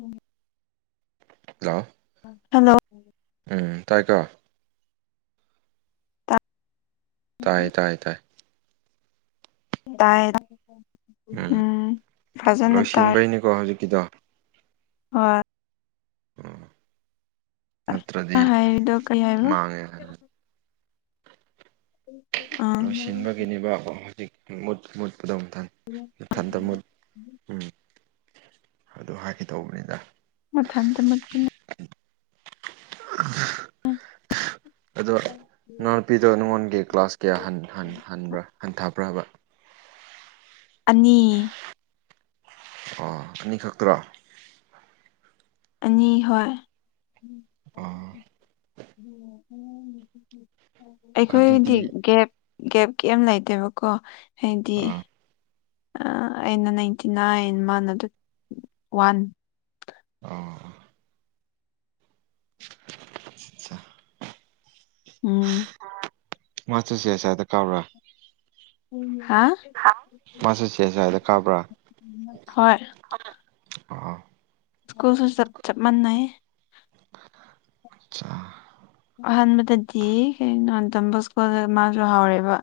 ꯎꯝ hello hello ꯎꯝ ꯇꯥꯏꯀꯣ ꯇꯥꯏ ꯇꯥꯏ ꯇꯥꯏ ꯇꯥꯏ ꯎꯝ ꯐꯖꯅ ꯇꯥꯔꯦ [unintelligible] ꯍꯨꯖꯤꯛꯀꯤꯗꯣ ꯍꯣꯏ ꯎꯝ ꯅꯠꯇ꯭ꯔꯗꯤ ꯍꯥꯏꯔꯤꯗꯣ ꯀꯩ ꯍꯥꯏꯕ ꯃꯥꯡꯉꯦ [inaudible] ꯂꯣꯏꯁꯤꯟꯕꯒꯤꯅꯦꯕ ꯍꯧꯖꯤꯛ ꯃꯨꯠ ꯃꯨꯠꯄꯗꯣ ꯃꯊꯟ ꯃꯊꯟꯗ ꯃꯨꯠ ꯎꯝ ꯑꯗꯨ ꯍꯥꯏꯒꯦ ꯇꯧꯕꯅꯤꯗ ꯃꯊꯟꯗ ꯃꯨꯠꯄꯅꯦ [unintelligible] [unintelligible] ꯑꯗꯣ ꯅꯅꯥꯎꯅꯨꯄꯤꯗꯣ ꯅꯉꯣꯟꯒꯤ ꯀ꯭ꯂꯥꯁ ꯀꯌꯥ ꯍꯟ ꯍꯟ ꯍꯟꯕ꯭ꯔ ꯍꯟꯊꯕ꯭ꯔꯕ ꯑꯅꯤ ꯑꯣ ꯑꯅꯤ ꯈꯛꯇꯔꯣ ꯑꯅꯤ ꯍꯣꯏ ꯑꯣ [unintelligible] ꯑꯩꯈꯣꯏꯗꯤ ꯑꯗꯨꯗꯤ ꯒꯦꯞ ꯒꯦꯞ ꯀꯩꯝ ꯂꯩꯇꯦꯕꯀꯣ ꯍꯥꯏꯗꯤ ꯑꯥ ꯑ ꯑꯩꯅ ꯅꯥꯏꯟꯇꯤ ꯅꯥꯏꯟ ꯃꯥꯅ ꯑꯗꯨ ꯋꯥꯟ ꯑꫭ [unintelligible] ꯆꯥ ꯎꯝ [unintelligible] ꯀꯕ꯭ꯔꯥ ꯎꯝ ꯍꯥ ꯍꯥ ꯃꯥꯁꯦ ꯆꯦꯖꯥꯏꯗ ꯀꯥꯕ꯭ꯔꯥ ꯍꯣꯏ ꯑꯣ ꯁ꯭ꯀꯨꯜꯁꯨ ꯆꯞ ꯆꯞ ꯃꯟꯅꯩ ꯑꯆꯥ ꯑꯍꯥꯟꯕꯗꯗꯤ ꯀꯩꯅꯣ ꯇꯝꯕ ꯁ꯭ꯀꯨꯜꯗ ꯃꯥꯖꯨ ꯍꯥꯎꯔꯦꯕ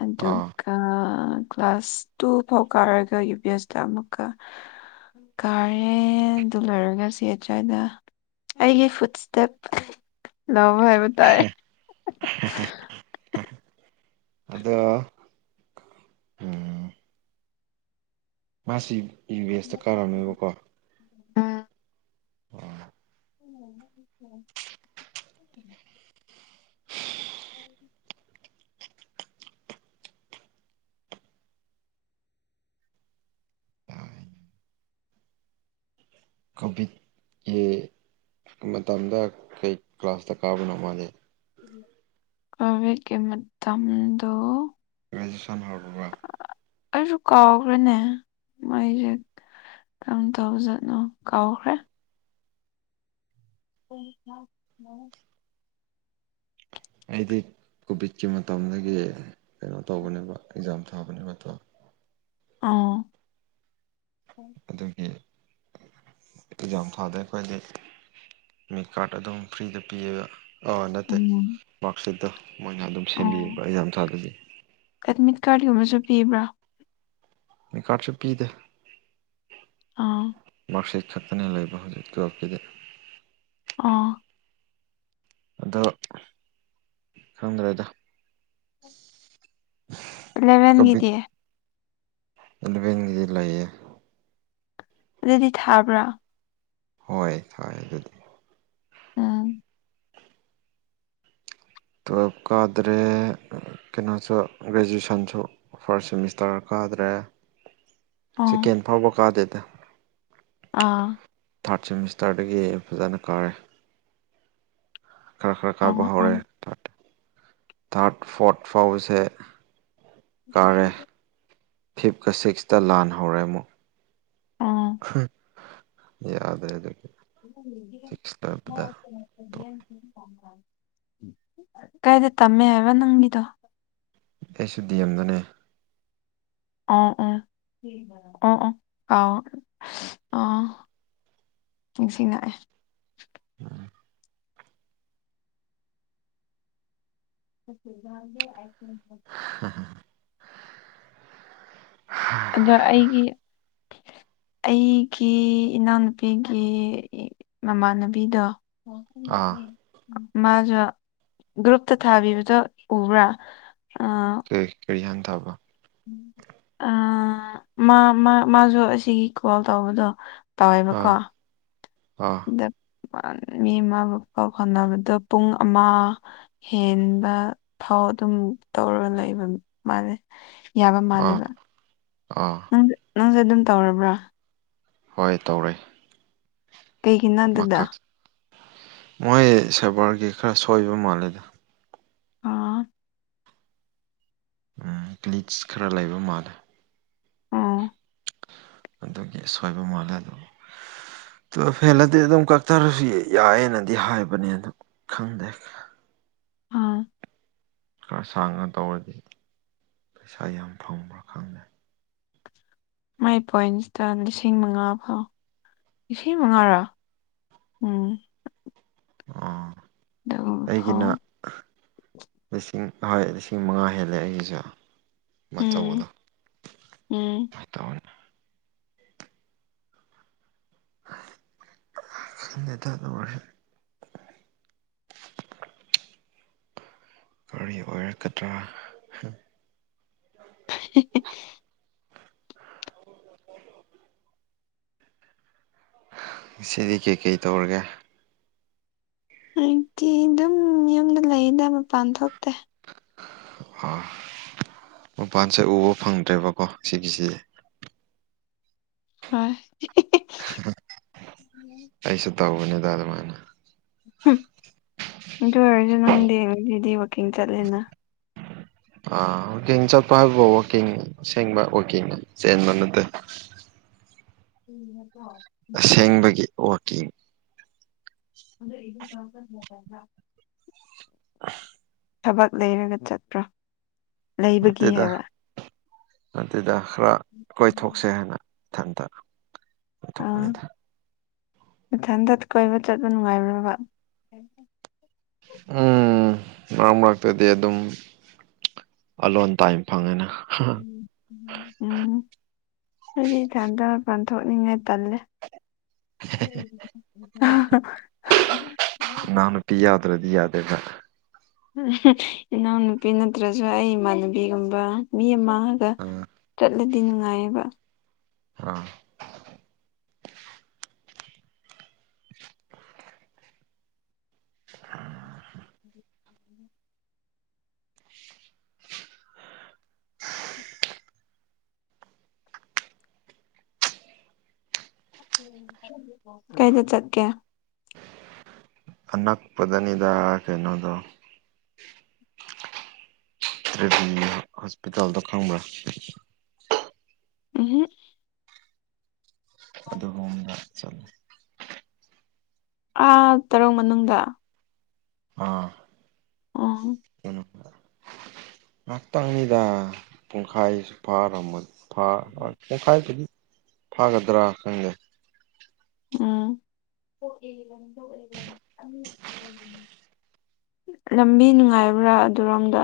ꯑꯗꯨ ꯑꯣ ꯑꯥ ꯀ꯭ꯂꯥꯁ ꯇꯨ ꯐꯥꯎ ꯀꯥꯔꯒ ꯌꯨ ꯕꯤ ꯑꯦꯁꯇꯥ ꯑꯃꯨꯛꯀꯥ ꯀꯥꯔꯦ ꯑꯗꯨ ꯂꯣꯏꯔꯒꯥ ꯁꯤ [unintelligible] ꯗꯥ ꯑꯩꯒꯤ ꯐꯨꯠ ꯏꯁꯇꯦꯞ [unintelligible] [unintelligible] ꯑꯗꯣ ꯎꯝ ꯃꯥꯁꯤ ꯌꯨ ꯑꯦꯁꯇ ꯀꯥꯔꯝꯃꯦꯕꯀꯣ ꯎꯝ ꯑꯣ [inaudible] [unintelligible] ꯀꯣꯚꯤꯠꯀꯤ ꯃꯇꯝꯗꯥ ꯀꯩ ꯀ꯭ꯂꯥꯁꯇꯥ ꯀꯥꯕꯅꯣ ꯃꯥꯗꯤ ꯀꯣꯚꯤꯠꯀꯤ ꯃꯇꯝꯗꯣ ꯒ꯭ꯔꯦꯖꯨꯋꯦꯁꯟ ꯍꯧꯔꯕ꯭ꯔꯥ [inaudible] ꯑꯩꯁꯨ ꯀꯥꯎꯈ꯭ꯔꯦꯅꯦ ꯃꯥꯏꯖꯦ ꯀ꯭ꯔꯝ ꯇꯧꯕꯖꯥꯠꯅꯣ ꯀꯥꯎꯈ꯭ꯔꯦ [inaudible] ꯑꯩꯗꯤ ꯀꯣꯚꯤꯠꯀꯤ ꯃꯇꯝꯗꯒꯤ ꯀꯩꯅꯣ ꯇꯧꯕꯅꯦꯕ ꯑꯦꯛꯖꯥꯝ ꯊꯥꯕꯅꯦꯕ ꯇꯣ ꯑꯣ ꯑꯗꯨꯒꯤ ꯑꯦꯛꯖꯥꯝ ꯊꯥꯗꯦ ꯑꯩꯈꯣꯏꯗꯤ ꯃꯤꯠ ꯀꯥꯔꯠ ꯑꯗꯨꯝ ꯐ꯭ꯔꯤꯗ ꯄꯤꯌꯦꯒ ꯑꯣ ꯅꯠꯇꯦ ꯎꯝ ꯃꯥꯛꯁꯤꯠꯇꯣ ꯃꯣꯏꯅ ꯑꯗꯨꯝ ꯁꯦꯝꯕꯤꯌꯦꯕ ꯑꯦꯛꯖꯥꯝ ꯊꯥꯗꯕꯤ ꯑꯦꯠꯃꯤꯠ ꯀꯥꯔꯠꯒꯨꯝꯕꯁꯨ ꯄꯤꯕ꯭ꯔꯥ ꯃꯤꯀꯥꯔꯠꯁꯨ ꯄꯤꯗꯦ ꯑꯥ ꯃꯥꯛꯁꯤꯠ ꯈꯛꯇꯅꯦ ꯂꯩꯕ ꯍꯧꯖꯤꯛ ꯇꯨꯋꯦꯞꯀꯤꯗꯤ ꯑꯣ ꯑꯗꯣ ꯈꯪꯗ꯭ꯔꯦꯗ [inaudible] ꯑꯦꯂꯚꯦꯟꯒꯤꯗꯤ ꯏꯂꯚꯦꯟꯒꯤꯗꯤ ꯂꯩꯌꯦ ꯑꯗꯨꯗꯤ ꯊꯥꯕ꯭ꯔꯥ ꯍꯣꯏ ꯊꯥꯏ ꯑꯗꯨꯗꯤ ꯎꯝ ꯇꯨꯋꯦꯜꯐ ꯀꯥꯗ꯭ꯔꯦ ꯀꯩꯅꯣꯁꯨ ꯒ꯭ꯔꯦꯖꯨꯏꯁꯟꯁꯨ ꯐꯥꯔꯁ ꯁꯦꯃꯤꯁꯇꯔ ꯀꯥꯗ꯭ꯔꯦ ꯑꯣ ꯁꯦꯀꯦꯟ ꯐꯥꯎꯕ ꯀꯥꯗꯦꯗ ꯑꯥ ꯊꯥꯔꯠ ꯁꯦꯃꯤꯁꯇꯔꯗꯒꯤ ꯐꯖꯅ ꯀꯥꯔꯦ ꯈꯔ ꯈꯔ ꯀꯥꯕ ꯑꯥ ꯍꯧꯔꯦ ꯊꯥꯔꯠ ꯐꯣꯔꯠ ꯐꯥꯎꯕꯁꯦ ꯀꯥꯔꯦ ꯐꯤꯞꯀꯥ ꯁꯤꯛꯁꯇꯥ ꯂꯥꯟ ꯍꯧꯔꯦ ꯑꯃꯨꯛ ꯑꯥ ꯑꯥ ꯍꯥ ꯌꯥꯗ꯭ꯔꯦ ꯑꯗꯨꯒꯤ ꯁꯤꯛꯁ ꯂꯣꯏꯕꯗ [inaudible] ꯀꯥꯏꯗ ꯇꯝꯃꯦ ꯍꯥꯏꯕ ꯅꯪꯒꯤꯗꯣ ꯑꯩꯁꯨ ꯗꯤ ꯑꯦꯝꯗꯅꯦ ꯑꯣ ꯑꯣ ꯑꯣ ꯑꯣ ꯑꯥꯎ ꯑꯣ ꯅꯤꯡꯁꯤꯡꯂꯛꯑꯦ ꯑꯥ [inaudible] [unintelligible] ꯑꯗꯣ ꯑꯩꯒꯤ ꯑꯩꯒꯤ ꯏꯅꯥꯎꯅꯨꯄꯤꯒꯤ ꯃꯃꯥꯟꯅꯕꯤꯗꯣ ꯑꯥ ꯃꯥꯖꯨ ꯒ꯭ꯔꯨꯞꯇ ꯊꯥꯕꯤꯕꯗꯣ ꯎꯕ꯭ꯔꯥ ꯑꯥ ꯑꯦ ꯀꯔꯤ ꯍꯥꯏꯅ ꯊꯥꯕ ꯑꯥ ꯃꯥ ꯃꯥ ꯃꯥꯖꯨ ꯑꯁꯤꯒꯤ ꯀꯣꯜ ꯇꯧꯕꯗꯣ ꯇꯧꯋꯦꯕꯀꯣ ꯑꯥ ꯑꯥ ꯗ ꯃꯤ ꯑꯃꯥꯕꯨ ꯄꯥꯎ ꯐꯥꯎꯅꯕꯗꯣ ꯄꯨꯡ ꯑꯃꯥ ꯍꯦꯟꯕ ꯐꯥꯎ ꯑꯗꯨꯝ ꯇꯧꯔꯒ ꯂꯩꯕ ꯃꯥꯂꯦ ꯌꯥꯕ ꯃꯥꯜꯂꯦꯕ ꯑꯣ ꯅꯪꯁ ꯅꯪꯁꯨ ꯑꯗꯨꯝ ꯇꯧꯔꯕ꯭ꯔꯥ ꯍꯣꯏ ꯇꯧꯔꯦ ꯀꯩꯒꯤꯅꯣ ꯑꯗꯨꯗ ꯑꯃꯥꯈꯛ ꯃꯣꯏ ꯁꯔꯕ꯭ꯔꯒꯤ ꯈꯔ ꯁꯣꯏꯕ ꯃꯥꯜꯂꯦꯗ ꯑꯣ ꯎꯝ ꯂꯤꯠꯁ ꯈꯔ ꯂꯩꯕ ꯃꯥꯜꯂꯦ ꯑꯣ ꯑꯗꯨꯒꯤ ꯁꯣꯏꯕ ꯃꯥꯜꯂꯦ ꯑꯗꯨ ꯇꯨꯋꯦꯞ ꯍꯦꯜꯂꯗꯤ ꯑꯗꯨꯝ ꯀꯛꯊꯔꯁꯨ ꯌꯥꯏꯑꯦꯅꯗꯤ ꯍꯥꯏꯕꯅꯦ ꯑꯗꯨ ꯈꯪꯗꯦ ꯑꯥ ꯈꯔ ꯁꯥꯡꯅ ꯇꯧꯔꯗꯤ ꯄꯩꯁꯥ ꯌꯥꯝ ꯐꯪꯕ꯭ꯔꯥ ꯈꯪꯗꯦ ꯃꯥꯏ ꯄꯣꯏꯟꯁꯇ ꯂꯤꯁꯤꯡ ꯃꯉꯥ ꯐꯥꯎ ꯂꯤꯁꯤꯡ ꯃꯉꯥꯔꯥ ꯎꯝ ꯑꯥ ꯑꯗꯨꯒꯨꯝꯕ ꯑꯩꯒꯤꯅ ꯐꯥꯎ ꯂꯤꯁꯤꯡ ꯍꯣꯏ ꯂꯤꯁꯤꯡ ꯃꯉꯥ ꯍꯦꯜꯂꯦ ꯑꯩꯒꯤꯁꯨ ꯑꯗꯨꯃꯥꯢ ꯎꯝ ꯇꯧꯕꯗꯣ ꯎꯝ [unintelligible] [unintelligible] ꯀꯔꯤ ꯑꯣꯏꯔꯛꯀꯗ꯭ꯔꯥ [unintelligible] ꯉꯁꯤꯗꯤ ꯀꯩꯀꯩ ꯇꯧꯔꯒꯦ ꯑꯩꯗꯤ ꯑꯗꯨꯝ ꯌꯨꯝꯗ ꯂꯩꯗ ꯃꯄꯥꯟ ꯊꯣꯛꯇꯦ ꯑꯥ ꯃꯄꯥꯟꯁꯦ ꯎꯕ ꯐꯪꯗ꯭ꯔꯦꯕꯀꯣ ꯁꯤꯒꯤꯁꯦ ꯍꯣꯏ ꯑꯩꯁꯨ ꯇꯧꯕꯅꯤꯗ ꯑꯗꯨꯃꯥꯏꯅ ꯑꯗꯨ ꯑꯣꯏꯔꯁꯨ ꯅꯪꯗꯤ ꯉꯁꯤꯗꯤ ꯋꯥꯛꯀꯤꯡ ꯆꯠꯂꯦꯅ ꯑꯥ ꯋꯥꯛꯀꯤꯡ ꯆꯠꯄ ꯍꯥꯏꯕꯨ ꯋꯥꯛꯀꯤꯡ ꯑꯁꯦꯡꯕ ꯋꯥꯛꯀꯤꯡ ꯆꯦꯟꯕ ꯅꯠꯇꯦ [inaudible] ꯑꯁꯦꯡꯕꯒꯤ ꯋꯥꯛꯀꯤꯡ [unintelligible] [unintelligible] ꯊꯕꯛ ꯂꯩꯔꯒ ꯆꯠꯄ꯭ꯔꯥ ꯂꯩꯕꯒꯤ ꯍꯥꯏꯕ ꯑꯗꯨꯗ ꯈꯔ ꯀꯣꯏꯊꯣꯛꯁꯦ ꯍꯥꯏꯅ ꯏꯊꯟꯇ ꯑꯥ ꯀꯣꯏꯊꯣꯛꯄꯅꯤꯗ ꯃꯊꯟꯇ ꯀꯣꯏꯕ ꯆꯠꯄ ꯅꯨꯡꯉꯥꯏꯕ꯭ꯔꯥꯕ [unintelligible] ꯎꯝ ꯃꯔꯛ ꯃꯔꯛꯇꯗꯤ ꯑꯗꯨꯝ ꯑꯂꯣꯟ ꯇꯥꯏꯝ ꯐꯪꯉꯦꯅ ꯎꯝ ꯑꯩꯗꯤ ꯏꯊꯟꯇ ꯃꯄꯥꯟ ꯊꯣꯛꯅꯤꯡꯉꯥꯏ ꯇꯜꯂꯦ [unintelligible] ꯀ꯭ꯔꯤ ꯌꯥꯗ꯭ꯔꯗꯤ ꯌꯥꯗꯦꯕ ꯏꯅꯥꯎꯅꯨꯄꯤ ꯅꯠꯇ꯭ꯔꯁꯨ ꯑꯩ ꯏꯃꯥꯟꯅꯕꯤꯒꯨꯝꯕ ꯃꯤ ꯑꯃꯒ ꯑꯥ ꯆꯠꯂꯗꯤ ꯅꯨꯡꯉꯥꯏꯌꯦꯕ ꯑꯥ [unintelligible] ꯀꯥꯏꯗ ꯆꯠꯀꯦ ꯑꯅꯛꯄꯗꯅꯤꯗ ꯀꯩꯅꯣꯗꯣ [unintelligible] ꯍꯣꯁꯄꯤꯇꯥꯜꯗꯣ ꯈꯪꯕ꯭ꯔꯥ ꯎꯝꯍꯨꯝ ꯑꯗꯨꯒꯨꯝꯗ ꯆꯠꯂꯦ ꯑꯥ ꯇꯔꯨꯡ ꯃꯅꯨꯡꯗ ꯑꯥ ꯎꯝ [unintelligible] ꯉꯥꯛꯇꯪꯅꯤꯗ ꯄꯨꯡꯈꯥꯏꯁꯨ ꯐꯥꯔꯝꯃꯣꯏ ꯐꯥ [unintelligible] ꯄꯨꯡꯈꯥꯏꯕꯨꯗꯤ ꯐꯥꯒꯗ꯭ꯔꯥ ꯈꯪꯗꯦ ꯎꯝ ꯂꯝꯕꯤ ꯅꯨꯡꯉꯥꯏꯕ꯭ꯔꯥ ꯑꯗꯨꯔꯣꯝꯗ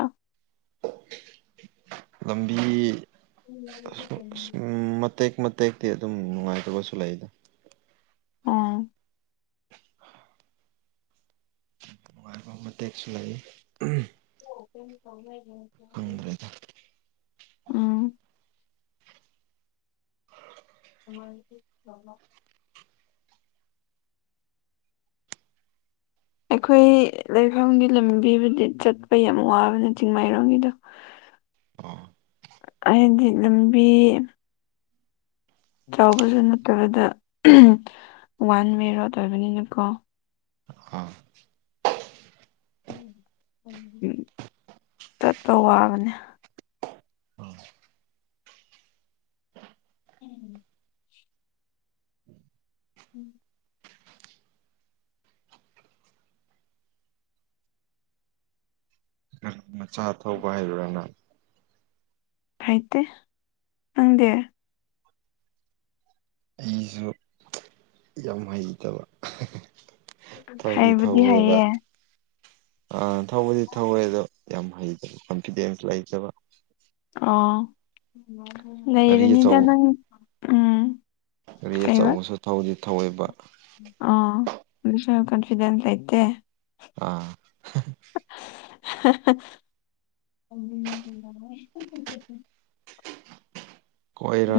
ꯂꯝꯕꯤ [unintelligible] ꯑꯁ ꯎꯝ ꯃꯇꯦꯛ ꯃꯇꯦꯛꯇꯤ ꯑꯗꯨꯝ ꯅꯨꯡꯉꯥꯏꯇꯕꯁꯨ ꯂꯩꯌꯦꯗ ꯑꯣ ꯅꯨꯡꯉꯥꯏꯕ ꯃꯇꯦꯛꯁꯨ ꯂꯩ [unintelligible] ꯈꯪꯗ꯭ꯔꯦꯗ ꯎꯝ [unintelligible] ꯑꯩꯈꯣꯏꯒꯤ ꯂꯩꯐꯝꯒꯤ ꯂꯝꯕꯤꯕꯨꯗꯤ ꯆꯠꯄ ꯌꯥꯝ ꯋꯥꯕꯅꯦ ꯆꯤꯡꯃꯩꯔꯣꯡꯒꯤꯗꯣ ꯑꯣ ꯑꯩꯗꯤ ꯂꯝꯕꯤ ꯆꯥꯎꯕꯖꯨ ꯅꯠꯇꯕꯗ ꯋꯥꯟ ꯃꯦꯔꯣꯠ ꯑꯣꯏꯕꯅꯤꯅꯀꯣ ꯑꯥ ꯎꯝ ꯆꯠꯄ ꯋꯥꯕꯅꯦ ꯎꯝ ꯎꯝ ꯃꯆꯥ ꯊꯧꯕ ꯍꯩꯕ꯭ꯔꯥ ꯅꯪ ꯍꯩꯇꯦ ꯅꯪꯗꯤ ꯑꯩꯖꯨ ꯌꯥꯝ ꯍꯩꯇꯕ ꯊꯧꯗꯤ ꯍꯩꯕꯨꯗꯤ ꯊꯧꯋꯦꯕ ꯍꯩꯌꯦ ꯑꯥ ꯊꯧꯕꯗꯤ ꯊꯧꯋꯦ ꯑꯗꯣ ꯌꯥꯝ ꯍꯩꯇ꯭ꯔꯤ ꯀꯣꯟꯐꯤꯗꯦꯟꯁ ꯂꯩꯇꯕ ꯑꯣ ꯒꯥꯔꯤ ꯅꯩꯔꯅꯤꯗ ꯑꯆꯧꯕ ꯅꯪ ꯎꯝ ꯒꯥꯔꯤ ꯀꯩꯕ ꯑꯆꯧꯕꯁꯨ ꯊꯧꯗꯤ ꯊꯧꯋꯦꯕ ꯑꯣ ꯁꯦꯜꯐ ꯀꯟꯐꯤꯗꯦꯟꯁ ꯂꯩꯇꯦ ꯑꯥ ꯑꯩꯗꯤ ꯅꯪꯒꯤ ꯏꯔꯥꯡ ꯍꯧꯋꯦ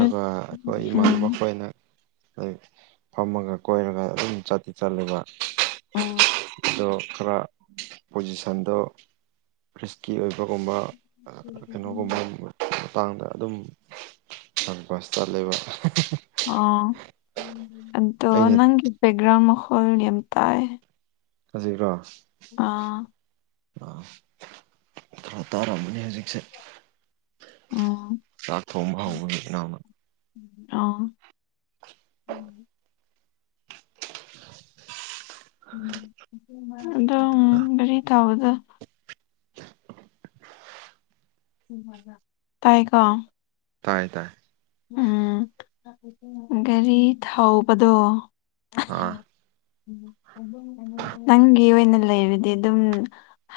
ꯎꯝ ꯑꯩꯈꯣꯏ ꯏꯃꯥꯟꯅꯕ ꯎꯝ ꯈꯣꯏꯅ ꯑꯩ ꯐꯝꯃꯒ ꯀꯣꯏꯔꯒ ꯑꯗꯨꯝ ꯆꯥꯠꯇꯤ ꯆꯥꯠꯂꯦꯕ ꯑꯣ ꯑꯗꯣ ꯈꯔ ꯄꯣꯖꯤꯁꯟꯗꯣ ꯈ꯭ꯔꯤꯁꯀꯤ ꯑꯣꯏꯕꯒꯨꯝꯕ ꯑ ꯀꯩꯅꯣꯒꯨꯝꯕꯩ ꯃꯇꯥꯡꯗ ꯑꯗꯨꯝ ꯁꯟꯄꯥꯁ ꯇ ꯂꯩꯕ ꯑꯥ ꯑꯗꯣ ꯑꯩꯅ ꯅꯪꯒꯤꯁꯦ ꯒ꯭ꯔꯥꯎꯟ ꯃꯈꯣꯜ ꯌꯝ ꯇꯥꯏ ꯍꯧꯖꯤꯛꯔꯣ ꯑꯥ ꯑꯥ ꯈꯔ ꯇꯥꯔꯝꯃꯅꯤ ꯍꯧꯖꯤꯛꯁꯦ ꯑ ꯆꯥꯛ ꯊꯣꯡꯕ ꯍꯧꯕꯒꯤ ꯏꯅꯥꯎꯅ ꯑꯣ ꯎꯝ ꯑꯗꯨꯝ ꯒꯥꯔꯤ ꯊꯧꯕꯗꯣ ꯏꯝꯐꯥꯜꯗ ꯇꯥꯏꯀꯣ ꯇꯥꯏ ꯇꯥꯏ ꯎꯝ ꯒꯥꯔꯤ ꯊꯧꯕꯗꯣ ꯑꯥ ꯎꯝꯍꯝ ꯑꯍꯣꯏ ꯅꯪꯒꯤ ꯑꯣꯏꯅ ꯂꯩꯔꯗꯤ ꯑꯗꯨꯝ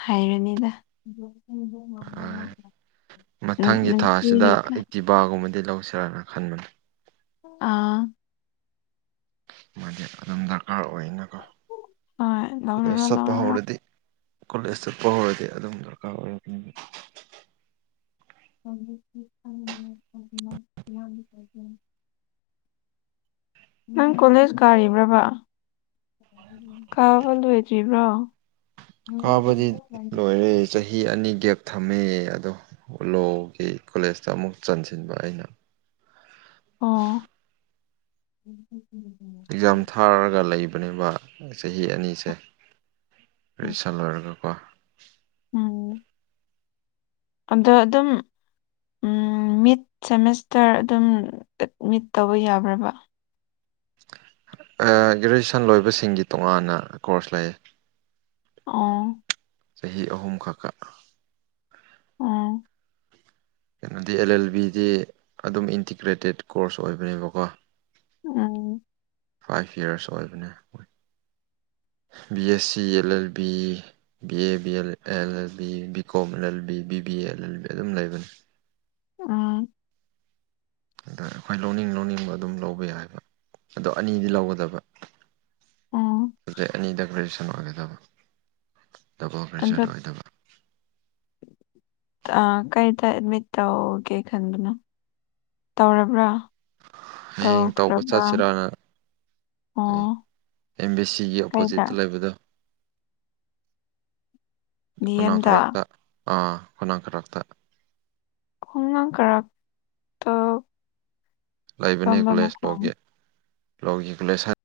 ꯍꯩꯔꯅꯤꯗ [unintelligible] ꯄꯥꯒꯨꯝꯕꯗꯤ ꯂꯧꯁꯤꯔꯥꯅ ꯈꯟꯕꯅꯤ ꯑꯥ ꯃꯥꯗꯤ ꯑꯗꯨꯝ ꯗꯔꯀꯥꯔ ꯑꯣꯏꯅꯀꯣ ꯍꯣꯏ ꯀꯣꯂꯦꯖ ꯂꯧꯔꯔꯣ ꯆꯠꯄ ꯂꯧꯔꯔꯣ ꯍꯧꯔꯗꯤ ꯀꯣꯂꯦꯖ ꯆꯥꯠꯄ ꯍꯧꯔꯗꯤ ꯑꯗꯨꯝ ꯗꯔꯀꯥꯔ ꯑꯣꯏꯔꯛꯀꯅꯤꯕ ꯍꯧꯖꯤꯛꯇꯤ ꯑꯩꯒꯤ ꯑꯣꯏꯒꯦꯔ ꯏꯃꯥꯒꯤ ꯑꯣꯏꯒꯦꯔ ꯅꯪ ꯀꯣꯂꯦꯖ ꯀꯥꯔꯤꯕ꯭ꯔꯥꯕ ꯀꯥꯕ ꯂꯣꯏꯗ꯭ꯔꯤꯕ꯭ꯔꯣ ꯀꯥꯕꯗꯤ ꯂꯣꯏꯔꯦ ꯆꯍꯤ ꯑꯅꯤ ꯒꯦꯞ ꯊꯝꯃꯦ ꯑꯗꯣ ꯂꯣꯒꯤ ꯀꯣꯂꯦꯖꯇ ꯑꯃꯨꯛ ꯆꯟꯁꯤꯟꯕ ꯑꯩꯅ ꯑꯣ ꯑꯦꯛꯖꯥꯝ ꯊꯥꯔꯒ ꯂꯩꯕꯅꯦꯕ ꯆꯍꯤ ꯑꯅꯤꯁꯦ ꯔꯤꯁꯜ ꯂꯣꯏꯔꯒ ꯄꯥ ꯑꯪ ꯑꯟꯗꯣ ꯑꯗꯨꯝ ꯎꯝ ꯃꯤꯠꯁ ꯁꯦꯃꯦꯁꯇꯔ ꯑꯗꯨꯝ ꯑꯦꯠꯃꯤꯠ ꯇꯧꯕ ꯌꯥꯕ꯭ꯔꯕ ꯑꯥ ꯒ꯭ꯔꯦꯖꯁꯟ ꯂꯣꯏꯕꯁꯤꯡꯒꯤ ꯇꯣꯉꯥꯟꯅ ꯀꯣꯔꯁ ꯂꯩꯌꯦ ꯑꯣ ꯆꯍꯤ ꯑꯍꯨꯝ ꯈꯛꯀ ꯎꯝ ꯀꯩꯅꯣꯗꯤ ꯑꯦꯜ ꯑꯦꯜ ꯕꯤꯗꯤ ꯑꯗꯨꯝ ꯏꯟꯇꯤꯀ꯭ꯔꯦꯇꯦꯠ ꯀꯣꯔꯁ ꯑꯣꯏꯕꯅꯦꯕꯀꯣ ꯎꯝ ꯐꯥꯏꯚ ꯌꯥꯔꯁ ꯑꯣꯏꯕꯅꯦ B A C L L B B A B L L L B B Kom L L B B B A L L B ꯑꯗꯨꯝ ꯂꯩꯕꯅꯤ ꯑꯣ ꯑꯗ ꯑꯩꯈꯣꯏ ꯂꯧꯅꯤꯡ ꯂꯧꯅꯤꯡꯕ ꯑꯗꯨꯝ ꯂꯧꯕ ꯌꯥꯏꯕ ꯑꯗꯣ ꯑꯅꯤꯗꯤ ꯂꯧꯒꯗꯕ ꯎꯝ ꯁꯕꯖꯦꯛ ꯑꯅꯤꯗ ꯒ꯭ꯔꯦꯖꯨꯁꯟ ꯑꯣꯏꯒꯗꯕ ꯗꯕꯣ ꯑꯗꯣ ꯐꯔꯦꯁꯔꯗ ꯑꯣꯏꯗꯕ ꯑꯥ ꯀꯩꯗ ꯑꯦꯠꯃꯤꯠ ꯇꯧꯒꯦ ꯈꯟꯕꯅꯣ ꯇꯧꯔꯕ꯭ꯔꯥ ꯍꯌꯦꯡ ꯇꯧꯕ ꯇꯧꯈ꯭ꯔꯕ꯭ꯔꯥ ꯆꯠꯁꯦꯔꯥꯅ ꯑꯦ ꯑꯣ ꯑꯦꯝ ꯕꯤ ꯁꯤꯒꯤ ꯀꯩꯗ ꯑꯣꯄꯣꯖꯤꯠꯇ ꯂꯩꯕꯗꯣ ꯗꯤ ꯈꯨꯅꯥꯡ ꯑꯦꯝꯗ ꯀꯥꯔꯛꯇ ꯑꯥ ꯈꯨꯅꯥꯡ ꯀꯥꯔꯛꯇ ꯈꯣꯅꯥꯡ ꯀꯔꯛꯇꯥ ꯂꯩꯕꯅꯦ ꯀꯣꯂꯦꯖ ꯂꯣꯒꯤ ꯂꯣꯒꯤ ꯀꯣꯂꯦꯖ ꯍ